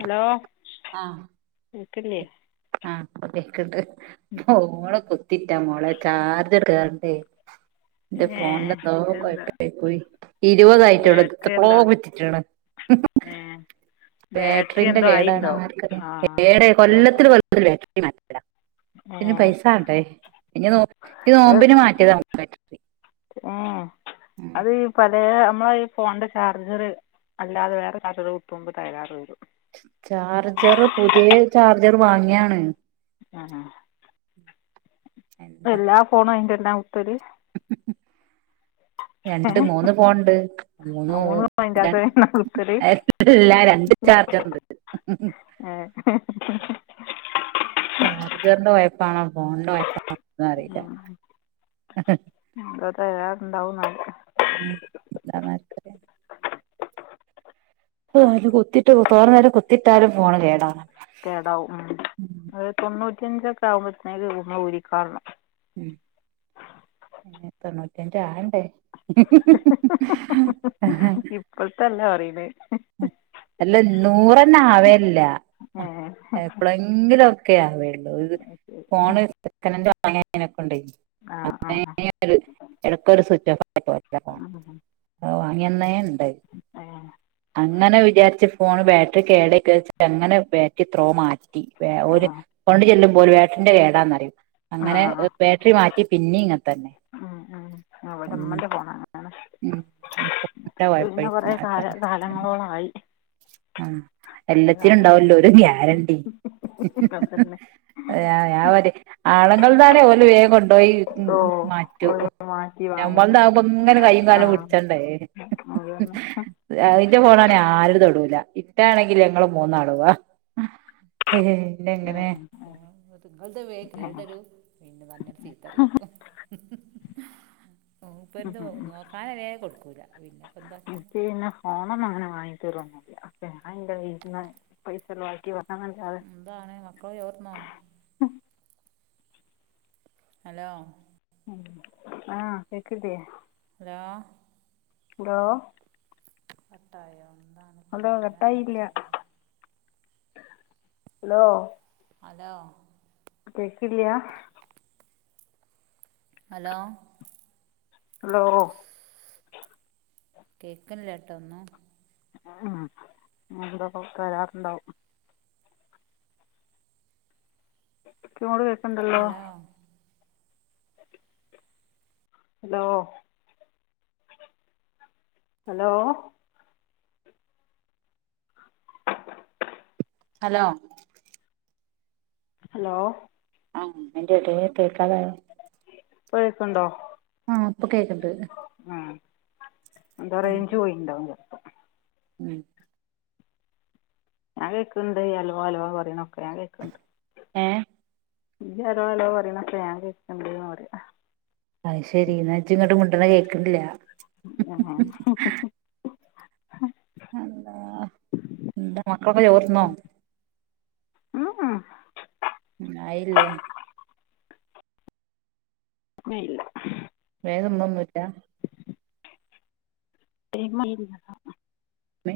Hello. ആ കേൾക്കില്ലേ ആ കേക്ക്ണ്ട് പൂമോള് കു ത്തിട്ടാ മോളെ ചാർജ് കേറടെ എന്റെ ഏ ഫോണിന് എന്തോ എന്താ കൊഴപ്പണ്ട് പോയി ഇരുപതായിട്ടൊ ള്ളൂ ബാറ്ററി എപ്പളോ എന്താ കുത്തിട്ട്ണ്. ഏ. ബാറ്ററി ബേട്രിന്റെ എന്തോ കേടാണോ ആയിണ്ടാവും ആർക്കറിയ ആ ഏടെ കൊല്ലത്ത് ബാറ്ററി ല് ബേട്രിമാറ്റലാ ഏ പിന്നെ പൈസാ ണ്ടേ ഇനി നോ ഈ നോമ്പിന് മാറ്റ്യതാ [unintelligible] മ് അത് പലേ നമ്മളെ ഈ ഫോണിന്റെ ചാർജർ അല്ലാതെ വേറെ ചാർജർ കുത്തുമ്പം തകരാറ് വരും. ചാർജർ പുത്യേ ചാർജർ വാങ്യാണ്. ആഹ്. എന്താ എല്ലാ ഫോണും അയ്ന്റെന്നെ കുത്തല്. [inaudible] ഏ രണ്ട് മൂന്ന് പോണ്ട് മൂന്നു മൂന്നും അതിന്റെ ര അകത്ത് തന്നെ കുത്തല് എ എല്ലാ രണ്ട് ചാർജറിണ്ട്. ആഹ് [unintelligible] ചാർജറിന്റെ വായ്പാണോ ഫോണിന്റെ വയ്പാണോന്ന അറിയില്ല. അതരേ എണ്ടൗന്നാർ ഉം ബമർക്ക [unintelligible] അത് കുത്തിട്ട് തോന നേരം കുത്തിട്ടാലും ഫോണ് കേടാണ്. കേടാവും ഒരു തൊണ്ണൂറ്റിയ അഞ്ചൊക്കെ ആവുമ്പോത്തനേക്ക ഉരിക്കാറണം. ഉം ന് തൊണ്ണൂറ്റഞ്ച് ആണ്ടേ. ആ [unintelligible] പുൾത്തെല്ല പറീണ്. അല്ല നൂറന്ന് ആവേല്ല ഏ എപ്പോളെങ്കിലു ഒക്കെയ ആവേള്ളൂ ഫോണ് സെക്കനന്റ് വാങ്ങീനക്കൊ ണ്ടേ. ആഹ് അങ്ങന ഒരു എടക്കൊരു സ്വിച്ച് ഓഫ് ആയിപൊക്കേണ്. ആഹ് വാങ്ങ്യാന്നേണ്ട്. എയ അങ്ങനെ വിചാരിച്ച ഫോണ് ബാറ്ററി കേടയിക്കെച്ച അങ്ങനെ ബാറ്ററി ത്രോ മാറ്റി വേ ഒര് ആഹ് കൊണ്ട്ചല്ല്പോല് വട്ടറിന്റെ കേടാന്നറയും. അങ്ങനെ ആഹ് ബേട്ടറി മാറ്റി പിന്നെ ഇങ്ങെത്തന്നെ ഉം ഉം ഇവിടെ ഉം. ഉമ്മൻ്റെ ഫോണാണ് ഉം [unintelligible] ട്ട വയപ്പരിക്കും അത ങ്ങളോളായി ആഹ് എല്ലാത്തിനും ഉണ്ടാവല്ലോ ഒരു ഗ്യാരണ്ടി അതന്നെ ആഹ് ഞവരയും ആളങ്ങളൾന്നണെ ഓല് വേഗം കൊണ്ടപോയി ഓ ഒരു മാറ്റൂ- മാറ്റി വാങ്ങും ഞമ്മൾന്നാമ്പം ഇങ്ങനെ കയും കാലം ആഹ് പിടിച്ചണ്ടേ അതന്നെ അതിന്റെ ഫോണണേ ആരും തൊടൂല ഇത്തണെങ്കിലൊ ഞങ്ങള് മൂന്ന അടുവാ ഏഹ്.. പി എങ്ങനെങ്ങളുടെ വേ കേട്ടരു പിന്നെ പറഞ്ഞൽ ചീത്തറിയോം മൂപ്പന്റനോക്കാനറിയെ കൊടുക്കൂല പിന്നെ ഇപ്പ എന്തക്കന? ഫോണന്നും അങ്ങനെ വാങ്ങി തരൊന്നുല്ല അപ്പ ഞാന്റവീട്ടിന്ന് പൈസല വാക്കി വാങ്ന്നല്ലാതെ എന്താണ് മക്കള് ചോർന്നോ? ഹലോ ആഹ് കേക്ക്ട്ടിയേ. ഹലോ. എന്തോ? കട്ടയോ ഹലോ ന്താണിതിപ്പങ്ങനായ കട്ടായില്ല ചെയ്യ? ഹലോ അലോ കേക്കില്ല്യാ.? ഹലോ. ഹലോ കേക്കനില്ലേട്ടോ ഒന്നും. ഉം എന്തൊ ക്കെ വരാറുണ്ടാവും. ക്ക്ങ്ങ്യൊട് കേക്കണ്ടല്ലോ? Hello hello hello? Hello. Hello ആഹ് ഐന്റെടേ കേൾക്കാതായോ? പ്പോഴേക്കുണ്ടോ? ആഹ് ഇപ്പൊ കേക്കണ്ട് ആഹ്. ഉം എന്തൊറെയ്ജ്ജ് പോയിണ്ടാവുംചെപ്പൊ. ഉം. ഞാൻ കേക്ക്ണ്ട് ഈ അൽവ അൽവ പറിണൊക്കെ ഞാൻ കേക്ക്ണ്ട്. ഏഹ്. ഇജ് ഹലോ അലോ പറിണൊക്കെ ഞാൻ കേക്ക്ണ്ട്ന്ന് പറിയാ. അഹ് ശെരി ഇന്നാ ഇജ് ഇങ്ങട്ട് മുണ്ട്ണത് കേക്ക്ണില്ല. ഹ്മ് ഹാ. അള്ളാ എന്താ മക്കളൊക്കെ ചോർ തിന്നോ? ഉം ഉം. ഉം ആയില്ലേ? ഇല്ല ഇല്ല വേഗം തിന്നൊന്നും ഇല്ല ടൈം ആയില്ല ഉമ്മി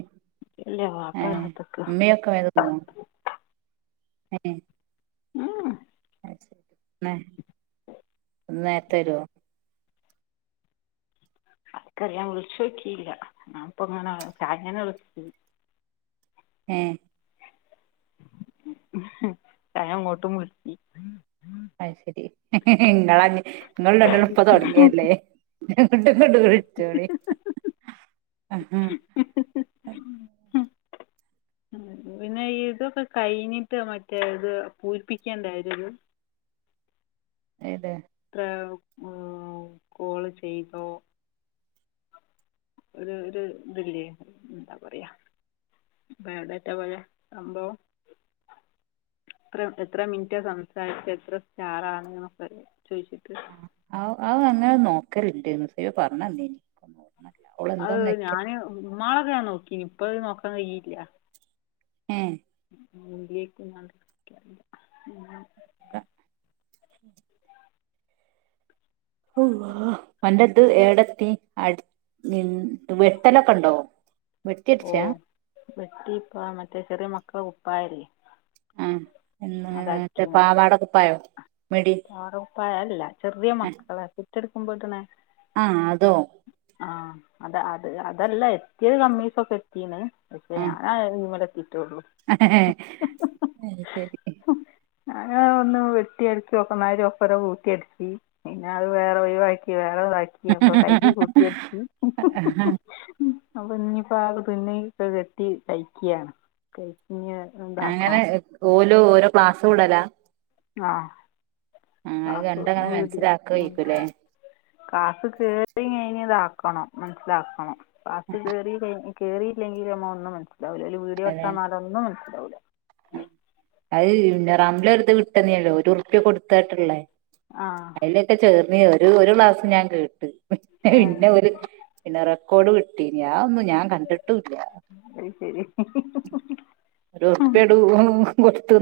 വാപ്പാ വരാൻ ക്കാത്ത്ക്കാ. ക്കായിര്ന്നോ. ഏഹ്. ആഹ്. ന്ന് ഇന്ന് നേരത്ത്. വരോ? ആർക്കറിയാ വിളിച്ചോക്കിയില്ല ഞാൻ ഇപ്പങ്ങനെ ചായ ഇങ്ങനെ [unintelligible] ഏഹ്. ഞാൻ അങ്ങോട്ടും വിള്ച്ച്. അയ് ശെരി ഇങ്ങളാഞ്ഞ് ഇങ്ങള് രണ്ടളും ഇപ്പ തൊടങ്ങിയല്ലേ. അങ്ങട്ടിങ്ങട്ടും വിൾച്ചോളി. പിന്നെ ഇതൊക്കെ കയിഞ്ഞിട്ട് മറ്റേ ഇത് പൂരിപ്പിക്കണ്ടേ അയില് ഒരു ഏത് എത്ര കോള് ചെയ്തോ? ഒര് ഒരു ഇതില്ലേ എന്താ പറയാ. അപ്പൊ എവ്ടെത്താ പറയ സംഭവം. എത്ര എത്ര മിന്റ്റാ സംസാരിച്ചെ എത്ര സ്റ്റാർ ആണ് എന്നൊക്കെ ചോയ്ച്ച്ട്ട്. അഹ് അഹ് അങ്ങനെ നോക്കൽ ഇണ്ടേനു ഇച്ച് അത് പറഞ്ഞന്നീനു. അഹ് ഞാന് ഇന്നാളൊക്കെ ഞാൻ നോക്കിനി ഇപ്പത് നോക്കാൻ കഴിയില്ല. ഏഹ്. ഇല്ല്യേക്കുന്നാ ഇക്കറില്ല ഹ്മ് [inaudible] അള്ളാഹ് അന്റെത് ഏടത്തി അട് ഹ്മ്. ട് വെട്ടലൊക്കണ്ടോ വെട്ടി അട്ച്ചാ. വെട്ടിപ്പ ഇപ്പാ മറ്റേ ചെറിയ മക്കള കുപ്പായല്ലേ. ആഹ് എന്ന ആ മറ്റെ അതടിക്കുന്നു പാവാടകുപ്പായം മിഡി. പാവാട കുപ്പായം അയ് അല്ല ചെറിയ മക്കളെ പെറ്റെടുക്കുമ്പോ ഇട്ണെ. ആഹ് അതോ? ആഹ് അത അത് അതല്ല എത്തിയത് കമ്മീസൊക്കെ എത്തീണ്. പക്ഷെ ഞാന് അത് മലെഎത്തീറ്റുള്ളു. അഹ് ശെരി. ഹും ഞാന് ഒന്ന് വെട്ട്യയട്. ഒപ്പര കൂട്ടി അടിച്ച് പിന്നെ അഹ് വേറെ ഒഴിവാക്കി വേറെതാക്കി. യപ്പം കൈയ്യ് കൂട്ടി അടിച്ച് ആ അപ്പൊ ഇനിയിപ്പോ ആത് തുന്നി ക്കെ കെട്ടി തയ്ക്ക്യാണ്. തെറ്റിഞ് ഇണ്ടാക്കണം. ഓൽ ഓരോ ക്ലാസ് വിടലാ? ആഹ് ആഹ് അത് ക്ലാസ് കണ്ടങ്ങനെ വിടും ഹ്മ്. മനസ്സിലാക്കായിരിക്കുംല്ലേ കാസ് കേട്ടി കഴിഞ്ഞ് ഇതാക്കണം മനസ്സിലാക്കണം കാസ് കേറി കഴിഞ്ഞ്. കേറിയില്ലെങ്കിൽ ഞമ്മ ഒന്നും മൻസിലാവൂല ഓൽ വീഡിയോ ഇട്ടന്നാലൊന്നും മൻസിലാവൂല. ആ അഹ് റംല ഒരിത് വിട്ടെന്നീനല്ലോ ഒരുർപ്പ്യ കൊട്ത്താട്ട്ള്ള. ആഹ് ഇതൊക്കെ ചേർന്ന് ഒരു ഒരു ക്ലാസ്സ് ഞാൻ കേട്ട് ഏഹ് പിന്നെ ഓല് പിന്നെ റെക്കോഡ് കിട്ടീന് അവൊന്നും ഞാൻ കണ്ടിട്ടൂല്ല അത് ശരി പെടു ഉംളകൊട്ത്ത്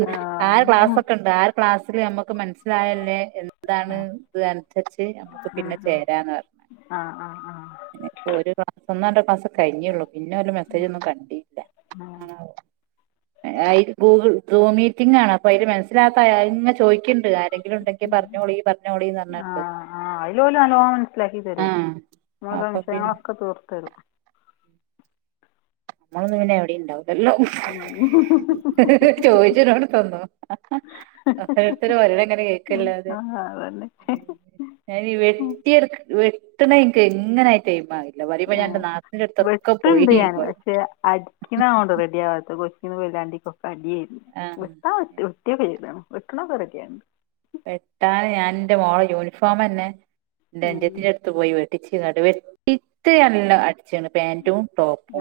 ആര് ആഹ് ഉം ഉം ക്ലാസൊക്കണ്ട് ആര ക്ലാസ്സില് നമ്മക്ക് മനസ്സിലായല്ലെ എന്താണ് ഇത് അൻസരിച്ച് അപ പിന്ന ചേരാന്ന് പർഞ്ഞ് ആഹ് ആഹ് ആഹ് പിന്നിപ്പ ഒര് ക്ലാസ് ഒന്നൊ രണ്ടൊ ക്ലാസ്സ്‌ കഴിഞ്ഞെ ഉള്ളു പിന്നൊര് മെസേജൊന്നും കണ്ടീല്ല ആഹ് ഏഹ് ഇത് ഗൂഗ്ൾ സൂ മീറ്റിങ്ങാണ് പൈല് മൻസ്സിലാക്കാത്ത ചോദിക്ക്ണ്ണ്ട് ആരെങ്കിലും ഇണ്ടെങ്കി പറ്ഞ്ഞോളീ പറ്ഞ്ഞോളീന്ന് എന്നർഞ്ട്ട് ആഹ് ആഹ് അയിലോല് നല്ലോണം മനസ്സ്ലാക്കി തരും നമ്മടെ അപ്പൊ പിന്നെ സംശയങ്ങളൊക്ക തീർത്തെരും നമ്മള് പിന്നെ എവിടെണ്ടാവ് ല്ലലൊ ചോദിച്ചതിനോട് തന്നൊ അപ്പഴത്തിനും ഓരൊവങ്ങനെ ഉം കഴ്ക്കല്ലാതെ [inaudible] ഞാനീ വെട്ടിയെട്ക്ക വെട്ട്ന്ന ഇൻക്ക് എങ്ങനെ തേയ്മായി ഇല്ല വരീമ്പ ഉം ഞാനെന്റെ നാത്തൂന്റട്ത്തൊക്ക പോയീന് ഏഹ് അടിക്കിനാവണ്ടോ റെഡി ആവാത്ത കൊച്ചീന്നു കൊയിലാണ്ടിക്കൊക്കെ രാണ്ടൊപ്പ അടിയാരുന്നു ഈഹ് ഒത്താ ആഹ് ഒത്തു [unintelligible] വെട്ട്ണൊക്ക റെഡ്യാണ് വെട്ടാന് ഞാൻ ഇന്റെ മോള യൂണിഫോമെന്നെ ഉം [unintelligible] ത്തു പോയി വെട്ടിച്ച് ഇത്ത എല്ല അടിച്ച്ണ് പാന്റും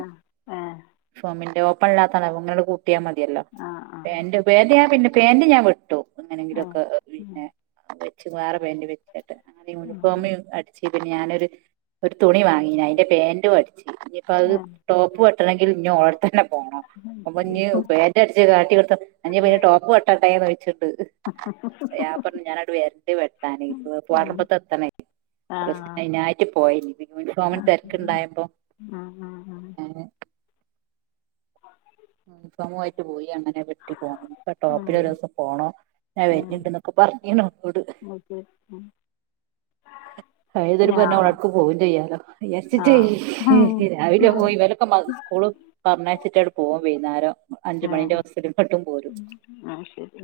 ആ ഏ ഫോമിന്റെ ഓപ്പൺ ഇല്ലാത്തണ് ഇങ്ങനണ്ട് കൂട്ട്യാ മതിയല്ലൊ ആ ആ പ്പേന്റെ പേന്റ് ഞാ പിന്ന പേന്റ് ഞാൻ വെട്ടു ആഹ് എങ്ങനെങ്കിലുമൊക്കെ ഉം പിന്നെ വെച്ച് വേറ പേന്റ് വെച്ചിട്ട് അങ്ങനെ ഉം യൂണിഫോമ് അടി ച്ച് ഞാനൊര് ഒര് തുണി വാങ്ങീന് അയിന്റെ പാന്റു അടിച്ച് പ്പത് ഉം ഏ ടോപ്പ് വെട്ടണെങ്കിൽ ഇഞി ഓളട്തെന്നെ പോണം ഉം അപ്പൊ ശരി ഇഞി പാന്റ് അട്ച്ച് കാട്ടി കൊട്ത്ത ഇഞിപ ടോപ്പ് വെട്ടട്ടേ ന്നൊയ്ച്ച്ണ്ണ്ട് അഹ് പർഞ്ഞു ഞാനങ്ങ്ട് വരണ്ട് വെട്ടാന് ഉം പറമ്പത്തെത്തണെ ആ ആ പ്രശ്നനായിട്ട് പോയേന് യൂണിഫോമിനെ തെരക്ക്ണ്ടായപ്പൊ ആഹ് ആഹ് ഉം സമൂഹായിട്ട് പോയീ നെ വെട്ടി പോ ഉം ഉം ടോപ്പ്ലൊരൂവസം പോണം ഞാൻ വര്ണ് ണ്ട്ന്നൊക്കെ പർഞ്ഞീന് ഇന്നോട് ഉം ഉം തരു ഞാ പറ്ഞ്ഞാ ഓളോട്ക്ക് പോവും ചെയ്യാലൊ ആ വിയാര്ച്ച്ട്ടേ ഉം രാവിലെ ഉം പോയി ഇവലൊക്ക സ്കൂള പറഞ്ഞയ്ച്ചിട്ട് അങ്ങ്ട് പോവും വൈന്നേരം അഞ്ചു മണിന്റെ ബസിലാ ഇങ്ങ്ട്ടും പോരും ആഹ് ശരി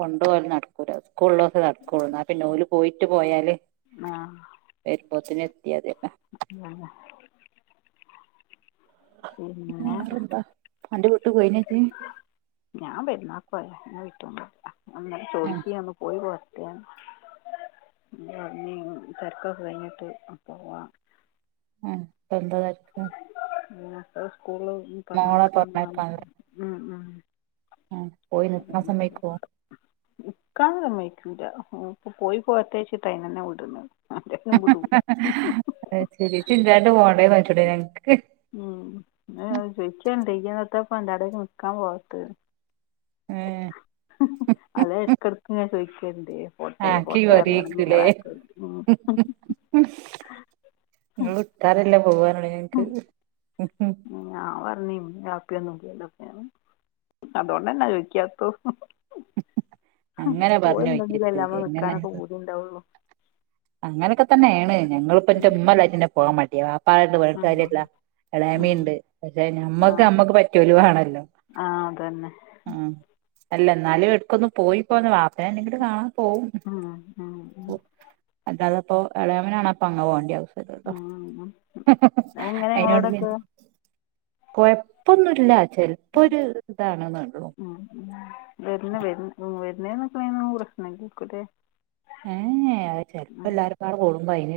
കൊണ്ടാവല് നട്ക്കൂല സ്കൂൾളൊള്ളോസെ നടക്കൊള്ളു ഇന്നാ പിന്നെ ഓല് പോയിട്ട് പോയാല് ആഹ് വരുമ്പോത്തിന് എത്ത്യാതിയല്ലൊ [unintelligible] പിന്നെ വേറെന്ത അന്റ വീട്ടി പോയിനജ് ഞാൻ പെര്ന്നാക്കോയത ഞാൻ വിട്ടോണ്ട ഇന്നലെ ആഹ് ചോയിക്കെ ഒന്ന് പോയി പോ തെരകൊക്ക കഴ്ഞ്ഞിട്ട് ക്ക് പോവാം ആഹ് ഇപ്പെന്ത തെരക്ക് സ്കൂൾല് ഇഞി മോളെ പറഞ്ഞയ്ക്കണം പറഞ്ഞയക്കാൻല്ലേ ഉം ഉം ആഹ് പോയി. നിക്ക്ണ സമയത്ത് പോവും നിക്കാൻ സമ്മയിക്കൂല്ല. ഇപ്പൊ പോയി പോരട്ടെ ചോയിച്ചിട്ട് അയിനന്നെ വിട്ണില്ല. അയിനന്നെ വീടുല്ല. അയ്ശരി. ഇജ്ജില്ലാണ്ട് പോണ്ടേ വച്ച്ട്ടാ ഞങ്ങ്ക്ക്. ഉം [unintelligible] ചോദിക്ക്യണ്ട് ഇയ്യെന്താ [unintelligible] നിക്കാൻ പോവാത്ത്. ഏഹ് അത് ഇടക്കിടക്ക് ഇങ്ങനെ ചോയിക്കണ്ട് പോട്ടെ ആക്കി പോട്ടെണ്ട് കൊറേക്കുലേ പറഞ്ഞ്ക്കാണ്ട്. നിങ്ങള് വിട്ടാരല്ലെ പോവാനുള്ളെ ഞങ്ങ്ക്ക്. ഞാൻ പറഞ്ഞീ ഉമ്മയും ബാപ്പയു ഒന്നും [unintelligible] അതുകൊണ്ടന്നാ ചോദിക്കാത്തതും. അങ്ങനെ പറഞ്ഞോയ്ക്കരുത് ഓൽണ്ടെങ്കിലല്ലേ നമുക്ക് നിക്കാനൊക്കെ പൂതി ഇണ്ടാവൊള്ളു. അങ്ങനെയൊക്കെ തന്നേണ്. ഞങ്ങളിപ്പ ഉം. എന്റുമ്മാലായിട്ട്ന്നെ പോവാൻ മടിയാ. വാപ്പായിട്ട് പറഞ്ഞിട്ട് കാര്യല്ലാ. ഉം. ഉം. എളീമയിണ്ട്. പക്ഷെ ഞമ്മക്ക് നമ്മക്ക് പറ്റിയോല് വേണല്ലോ. ആഹ് അതന്നെ. ആഹ് എന്നാലും എടക്കൊന്ന്പോയി പോന്ന്. വാപ്പനെങ്കും കാണാൻ പോവും. ഉം. ഉം. ഉം. അല്ലാതപ്പോ എളയമെനാണപ്പ അങ് പോണ്ട്യ. ഉം. ആളെങ്ങനെ അയിനോട് പി ഇങ്ങളോടൊക്കെ? കൊഴപ്പൊന്നുല്ല. ചെൽപ്പോ ഒര് ഇതാണെന്നള്ളൂ. വരണ വ വരണേനും നിക്കണിനൊന്നും പ്രശ്നല്ലായ്ക്കൂലെ? ഏയ് അത് ചെൽപ്പോ എല്ലാരുപ്പാടെ കൂടുമ്പോ അയിന്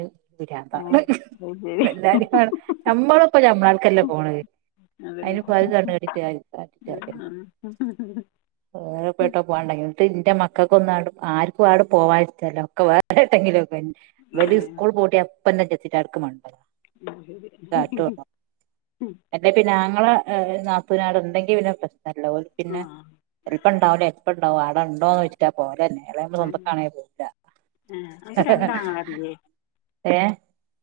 ഏ പിരാന്താണ്. അത് ശരി എല്ലാരും കാണും നമ്മളിപ്പോ നമ്മളാൾക്കല്ലേ പോണ്. അതന്നെ അതിനിപ്പോ അത് കണ്ണ് തട്ടിട്ട് കാര്യോല്ല. [unintelligible] വേർപെട്ടോ പോകണ്ടെങ്കിട്ട് ഇന്റെ മക്കൾക്കൊ ഒന്ന ആർക്കും ആട പോവാനിഷ്ടല്ല.. ഒക്കെ വേർ ട്ടെങ്കിലും ഒക്കെ ഏ വലിയ സ്കൂൾപൂട്ടിയപ്പന്ന ജെസ്സിത്താടക്ക് മാണം. അത് ശരി [unintelligible] അല്ലെ പിന്നെ ആങ്ങളെ നാത്തുന് അവിടെ ഉണ്ടങ്കി പിന്നെ പ്രശ്നല്ലോ യി ആ പിന്നെ എൾപം ഉണ്ടാവുല്ല എൾപം ഉണ്ടാവും ആടണ്ടോന്ന് ഉം. ചോയിച്ചിട്ടാ പോലെന്നെ ഇളെ നമ്മള് സ്വന്തക്കാണെങ്കിൽ പോകും. ഉം അന്ക്ക് രണ്ടാങ്ങളാരില്ലേ? ഏഹ്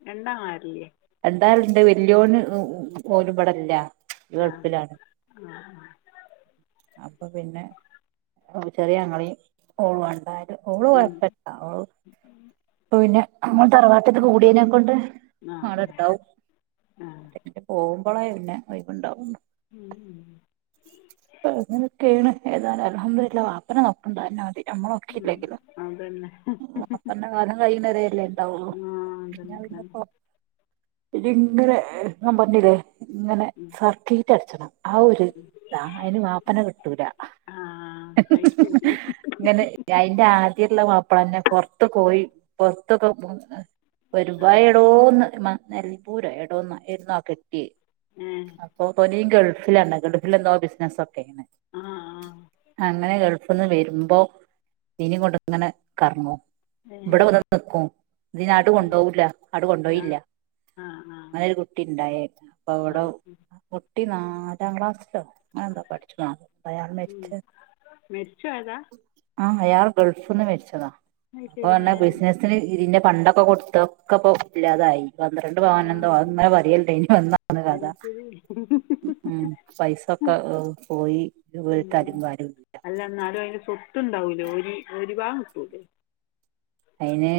രണ്ടാങ്ങളാരില്ലെ? രണ്ടാള്ണ്ട്. വല്യോന് ഓല്ബെടില്ല. ആ ഗൾഫിലാണ്. ആ ആ അപ്പപിന്നെ ചെറിയ അങ്ങളേം ഓളണ്ടാലും. ഓള് ഉം കൊഴപ്പല്ല. പിന്നെ നമ്മളെ തറവാട്ടത്ത് കൂടിയതിനെക്കൊണ്ട് ആ ആടുണ്ടാവും. ആ പോകുമ്പോളായി പിന്നെ ഒഴിവുണ്ടാവുള്ളു. ഉം ഉം അങ്ങനെക്കെയാണ് ഏതാനും അൽഹംദുലില്ലാഹ് വാപ്പാനെ നോക്കണ്ട്. അതന്നെ മതി. നമ്മള നോക്കില്ലെങ്കിലും അതുതന്നെ വാപ്പാന്റെ കാലം കഴിയണാരല്ലേ ഉണ്ടാവുള്ളു. ആഹ് ഇജ് ഇന്റെ നമ്പർഞ്ഞില്ലേ ഇങ്ങനെ സർക്കിട്ട അടച്ചണം. ആ ഒരു ഇതാ അയിന് ബാപ്പന കിട്ടൂല്ല. ആ അതുശരി [unintelligible] ങ്ങനെ ഞ അയിന്റെ ആദ്യുള്ള മാപ്പളന്നെ പുറത്തപോയി പുറത്തൊക്കെ വരുവ ആ എടോന്ന് നെൽപൂര എടോന്ന് ആയിരുന്നു ആ കെട്ടിയ ഉം അപ്പൊ തോനിയും ഗൾഫിലാര്ന്ന് ഗൾഫിൽന്തോ ബിസിനസ്സൊക്കെയിന്. ആഹ് അങ്ങനെ ഗൾഫ്ന്ന് വെരുമ്പം ഇതിനേം കൊണ്ട്ങ്ങനെ കറങ്ങും ഏ ഇവിടെ വന്നട്ട് നിക്കും ഇതിനാട്ട് കൊണ്ടോവൂല്ല. ആട് കൊണ്ടോയില്ല. ആഹ് ആഹ് ഒരു കുട്ടി ഇണ്ടായേ അപ്പവിട കുട്ടി നാലാം ക്ലാസിലോ അഎന്താ പഠിച്ചണോ അയാള് മരിച്ചു മരിച്ചു പോയതാ ആഹ്‌ അയാൾ ഗൾഫ്ന്ന് മരിച്ചതാ അപ്പൊ അതുശരി ർഞ്ഞാ ബിസ്നസ് ന് ഇതിന്റെ പണ്ടൊക്കെ കൊടുത്തൊക്കപ്പൊ ഇല്ലാതായി പന്ത്രണ്ട് ആ പവനന്തോ അത് അങ്ങനെ പറീണ് ണ്ടായിര്ന്നു [unintelligible] കഥ [unintelligible] ഉം പൈസൊക്കെ പോയി ഒര് തലീം വാലൂല്ല അല്ല ന്നാലും ഐന് സ്വത്ത്ണ്ടാവൂലേ ഓരി ഓരി ഭാഗം ക്ട്ടൂലേ ഐന്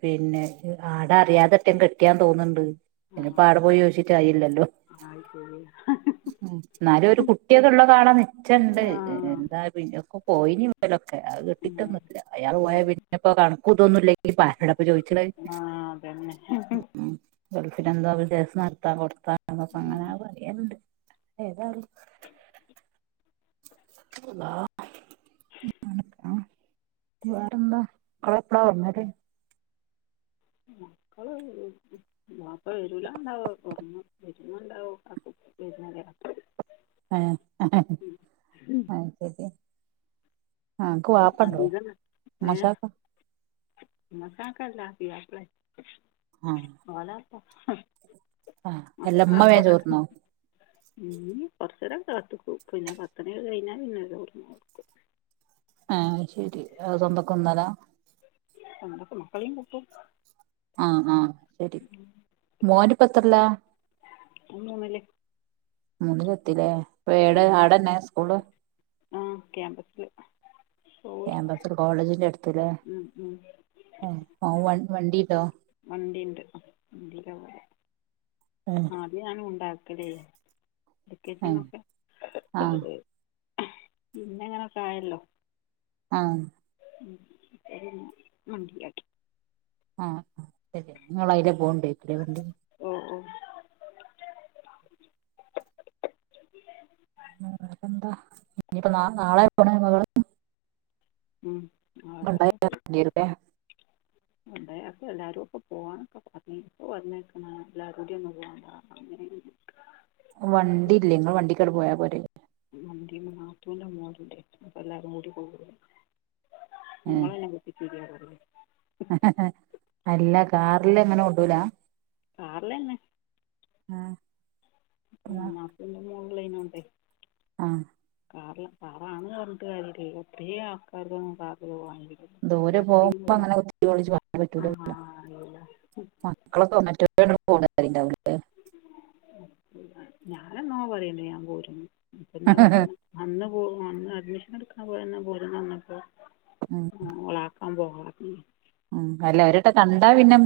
പിന്നെ ആടെ അറിയാതെ ത്തേമ് കെട്ട്യാ തോന്ന്ണ്ട് ആ പിന്നെ പ്പൊ അവടെ പോയി ചോയ്ച്ചിട്ടായില്ലല്ലോ അത് ശെര്യാ ഉം ന്നാലും ഒരു കുട്ട്യോക്കെ ള്ളതവടെ നിച്ചണ്ട് ആ ഹ് എന്തയലും പിന്നെക്കെ പോയിനി ബലൊക്കെ അത് ഉം, കിട്ടിട്ടൊന്നുല്ല അയാള് പോയ ഉം. പിന്നെ പിന്ന പ്പോ കണക്കു തൊന്നുല്ല പിന്നെ ആരോടപ്പ ചോയ്ച്ച്ണത് ആ അതന്നെ ഗൾഫിലാ എന്താ വ്യ നടത്താ കൊടുത്താ എന്നൊക്കെ അങ്ങനെ പറയണ്ട്ഏത [unintelligible] വേറെന്താ ങ്ങളെ പ്പളാ അറിഞ്ഞത് മക്കള് [unintelligible] വാപ്പ വരൂല ഉണ്ടാവോ കൊറന്ന വരണ്ടാവോ വരുന്ന കേ അയ് ശെര്യാ ഉം അതികം ഏഹ് ഉമ്മച്ചാക്ക ഇന്നക്കാക്കല്ല പുയാപ്ലെ ആഹ് ഓലപ്പ ആഹ് അല്ല അമ്മ വേം ചോർന്നോ ഉം കൊർചേരൊക്കെ കാത്ത്ക്കുംപിന്നെ പത്തണ്യൊക്കെ കഴിഞ്ഞാ പിന്നെ ചോറ്ന്നോർ ആഹ് ശെരി സ്വന്തക്കൊന്നല്ലെ എക്ക് മക്കളും കൂട്ടും ആഹ് ആഹഹ് ശെരി മോന് പ്പത്രലാ ഓം മൂന്നില് മൂനിലെത്തിലേ ഏടെ ആടന്നെ സ്കൂള് ആഹ് ക്യാമ്പസ് ല് ക്യാമ്പസ്ൽ കോളേജിന്റെ അട്ത്ത്ലേ ഉം, ഉം. ഏഹ് വ വണ്ടീണ്ടോ വണ്ടീണ്ട് വണ്ടീലാ ഏ ആദ്യം ഞാൻ കൊണ്ടാക്കലേര്ന്നു എൽ കെ ജി ആഹ് ന്നൊക്കെ പിന്ന ങ്ങനൊക്കായല്ലോ ആഹ് ഉം ശെരി ന്നാ നന്ദി ഓക്കെ ആഹ് ശെരി ങ്ങളെ ഐലെ പോണ് ണ്ടേര്ക്കുലേ വണ്ടി ആഹ് ആഹ് ആഹ് വേറെന്താ ഞ്ഞിപ്പൊ ന നാളെ പോണത് മകള് ഉം നാളെ രാവിലെ പോവും [unintelligible] ഉണ്ടേ അപ്പൊ എല്ലാവാരും ഒക്കെ പോവാനൊക്കെ പറഞ്ഞപ്പ വന്നേക്കുന്ന എല്ലാവരുംൂടെയും ഒന്നന്ന് പോകണ്ട അങ്ങന ങ്ങട്ട് വണ്ടില്ലേ ഇങ്ങളെ വണ്ടിക്കണ് പോയാ പോരെ വണ്ടീല് നാത്തൂന്റെ മോന്ണ്ടേ അപ്പ എല്ലാരും കൂടി പോവൂലെയ് നമ്മളെന്നെ പിപ്പിരാ കാരല്ലോ അല്ല കാറില ങ്ങനെ കൊള്ളൂല കാറിലെന്നെ ആഹ് മാപ്ലീം ന്റെ മോളൂണ്ടേ ആഹ കാ കാറണെന്ന് പറഞ്ഞികാര്യ ഒന്നുല [unintelligible] [unintelligible] ആ അല്ല മക്കളൊക്കെ [unintelligible] ഞാനെന്നോ പറയന്ന്‌ ഞാൻ പോവൂലാന്ന് ഇപ്പന്നപറഞ്ഞത് കൊണ്ടോവല്ണ്ടാവൂല അന്ന് പോ വന്ന് അഡ്മിഷൻ എടുക്കാൻ പോന്ന പോലം വന്നപ്പോള [unintelligible] അല്ല ഒരട്ട കണ്ടാ പിന്നെ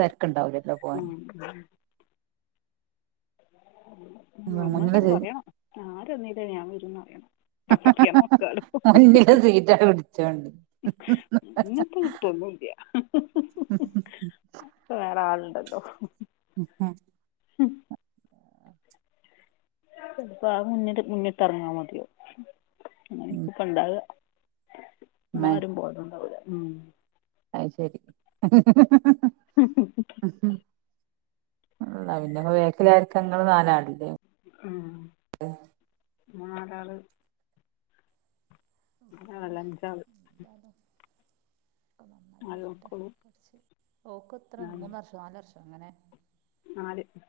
തിരക്കുണ്ടാവലല്ലോ ആ ആ ഒന്നാത്തീ മുന്നില് സീ പറയണം ആര് വന്നില്ലേലും ഞാൻ വരുംന്ന് പറയണം ഇപ്പത്തിക്ക നോസ്ക്ക [unintelligible] ഈ സീറ്റ പിടിച്ചോ [unintelligible] ഇന്നത്തെട്ടൊന്നില്ല വേറാളുണ്ടല്ലോ അ ഇപ്പ ആ മുന്നി മുന്നിട്ടറങ്ങാ മതിയോ അങ്ങന ഇപ്പണ്ടാകാ ഉമ്മേ മാരും പോരല്ണ്ടാവൂല്ല ഉ അഹ്‌ ശരിഹ്‌ ഹ്‌ ഹ്‌ ഹ്‌ ഹ്‌ ഹ്‌ ഉംഹ്‌ ഹ്‌ ഹ്‌ മ്മ് പിന്നെപ്പ ബേക്കിലആരാ ഇ രിക്ക ഇങ്ങള് നാല് അ നാലാള് അല്ലഞ്ചാള് നന്നായി വരട്ടെ. നാലക്കളും ഞാനും നാലാർഷങ്ങനെ നാല്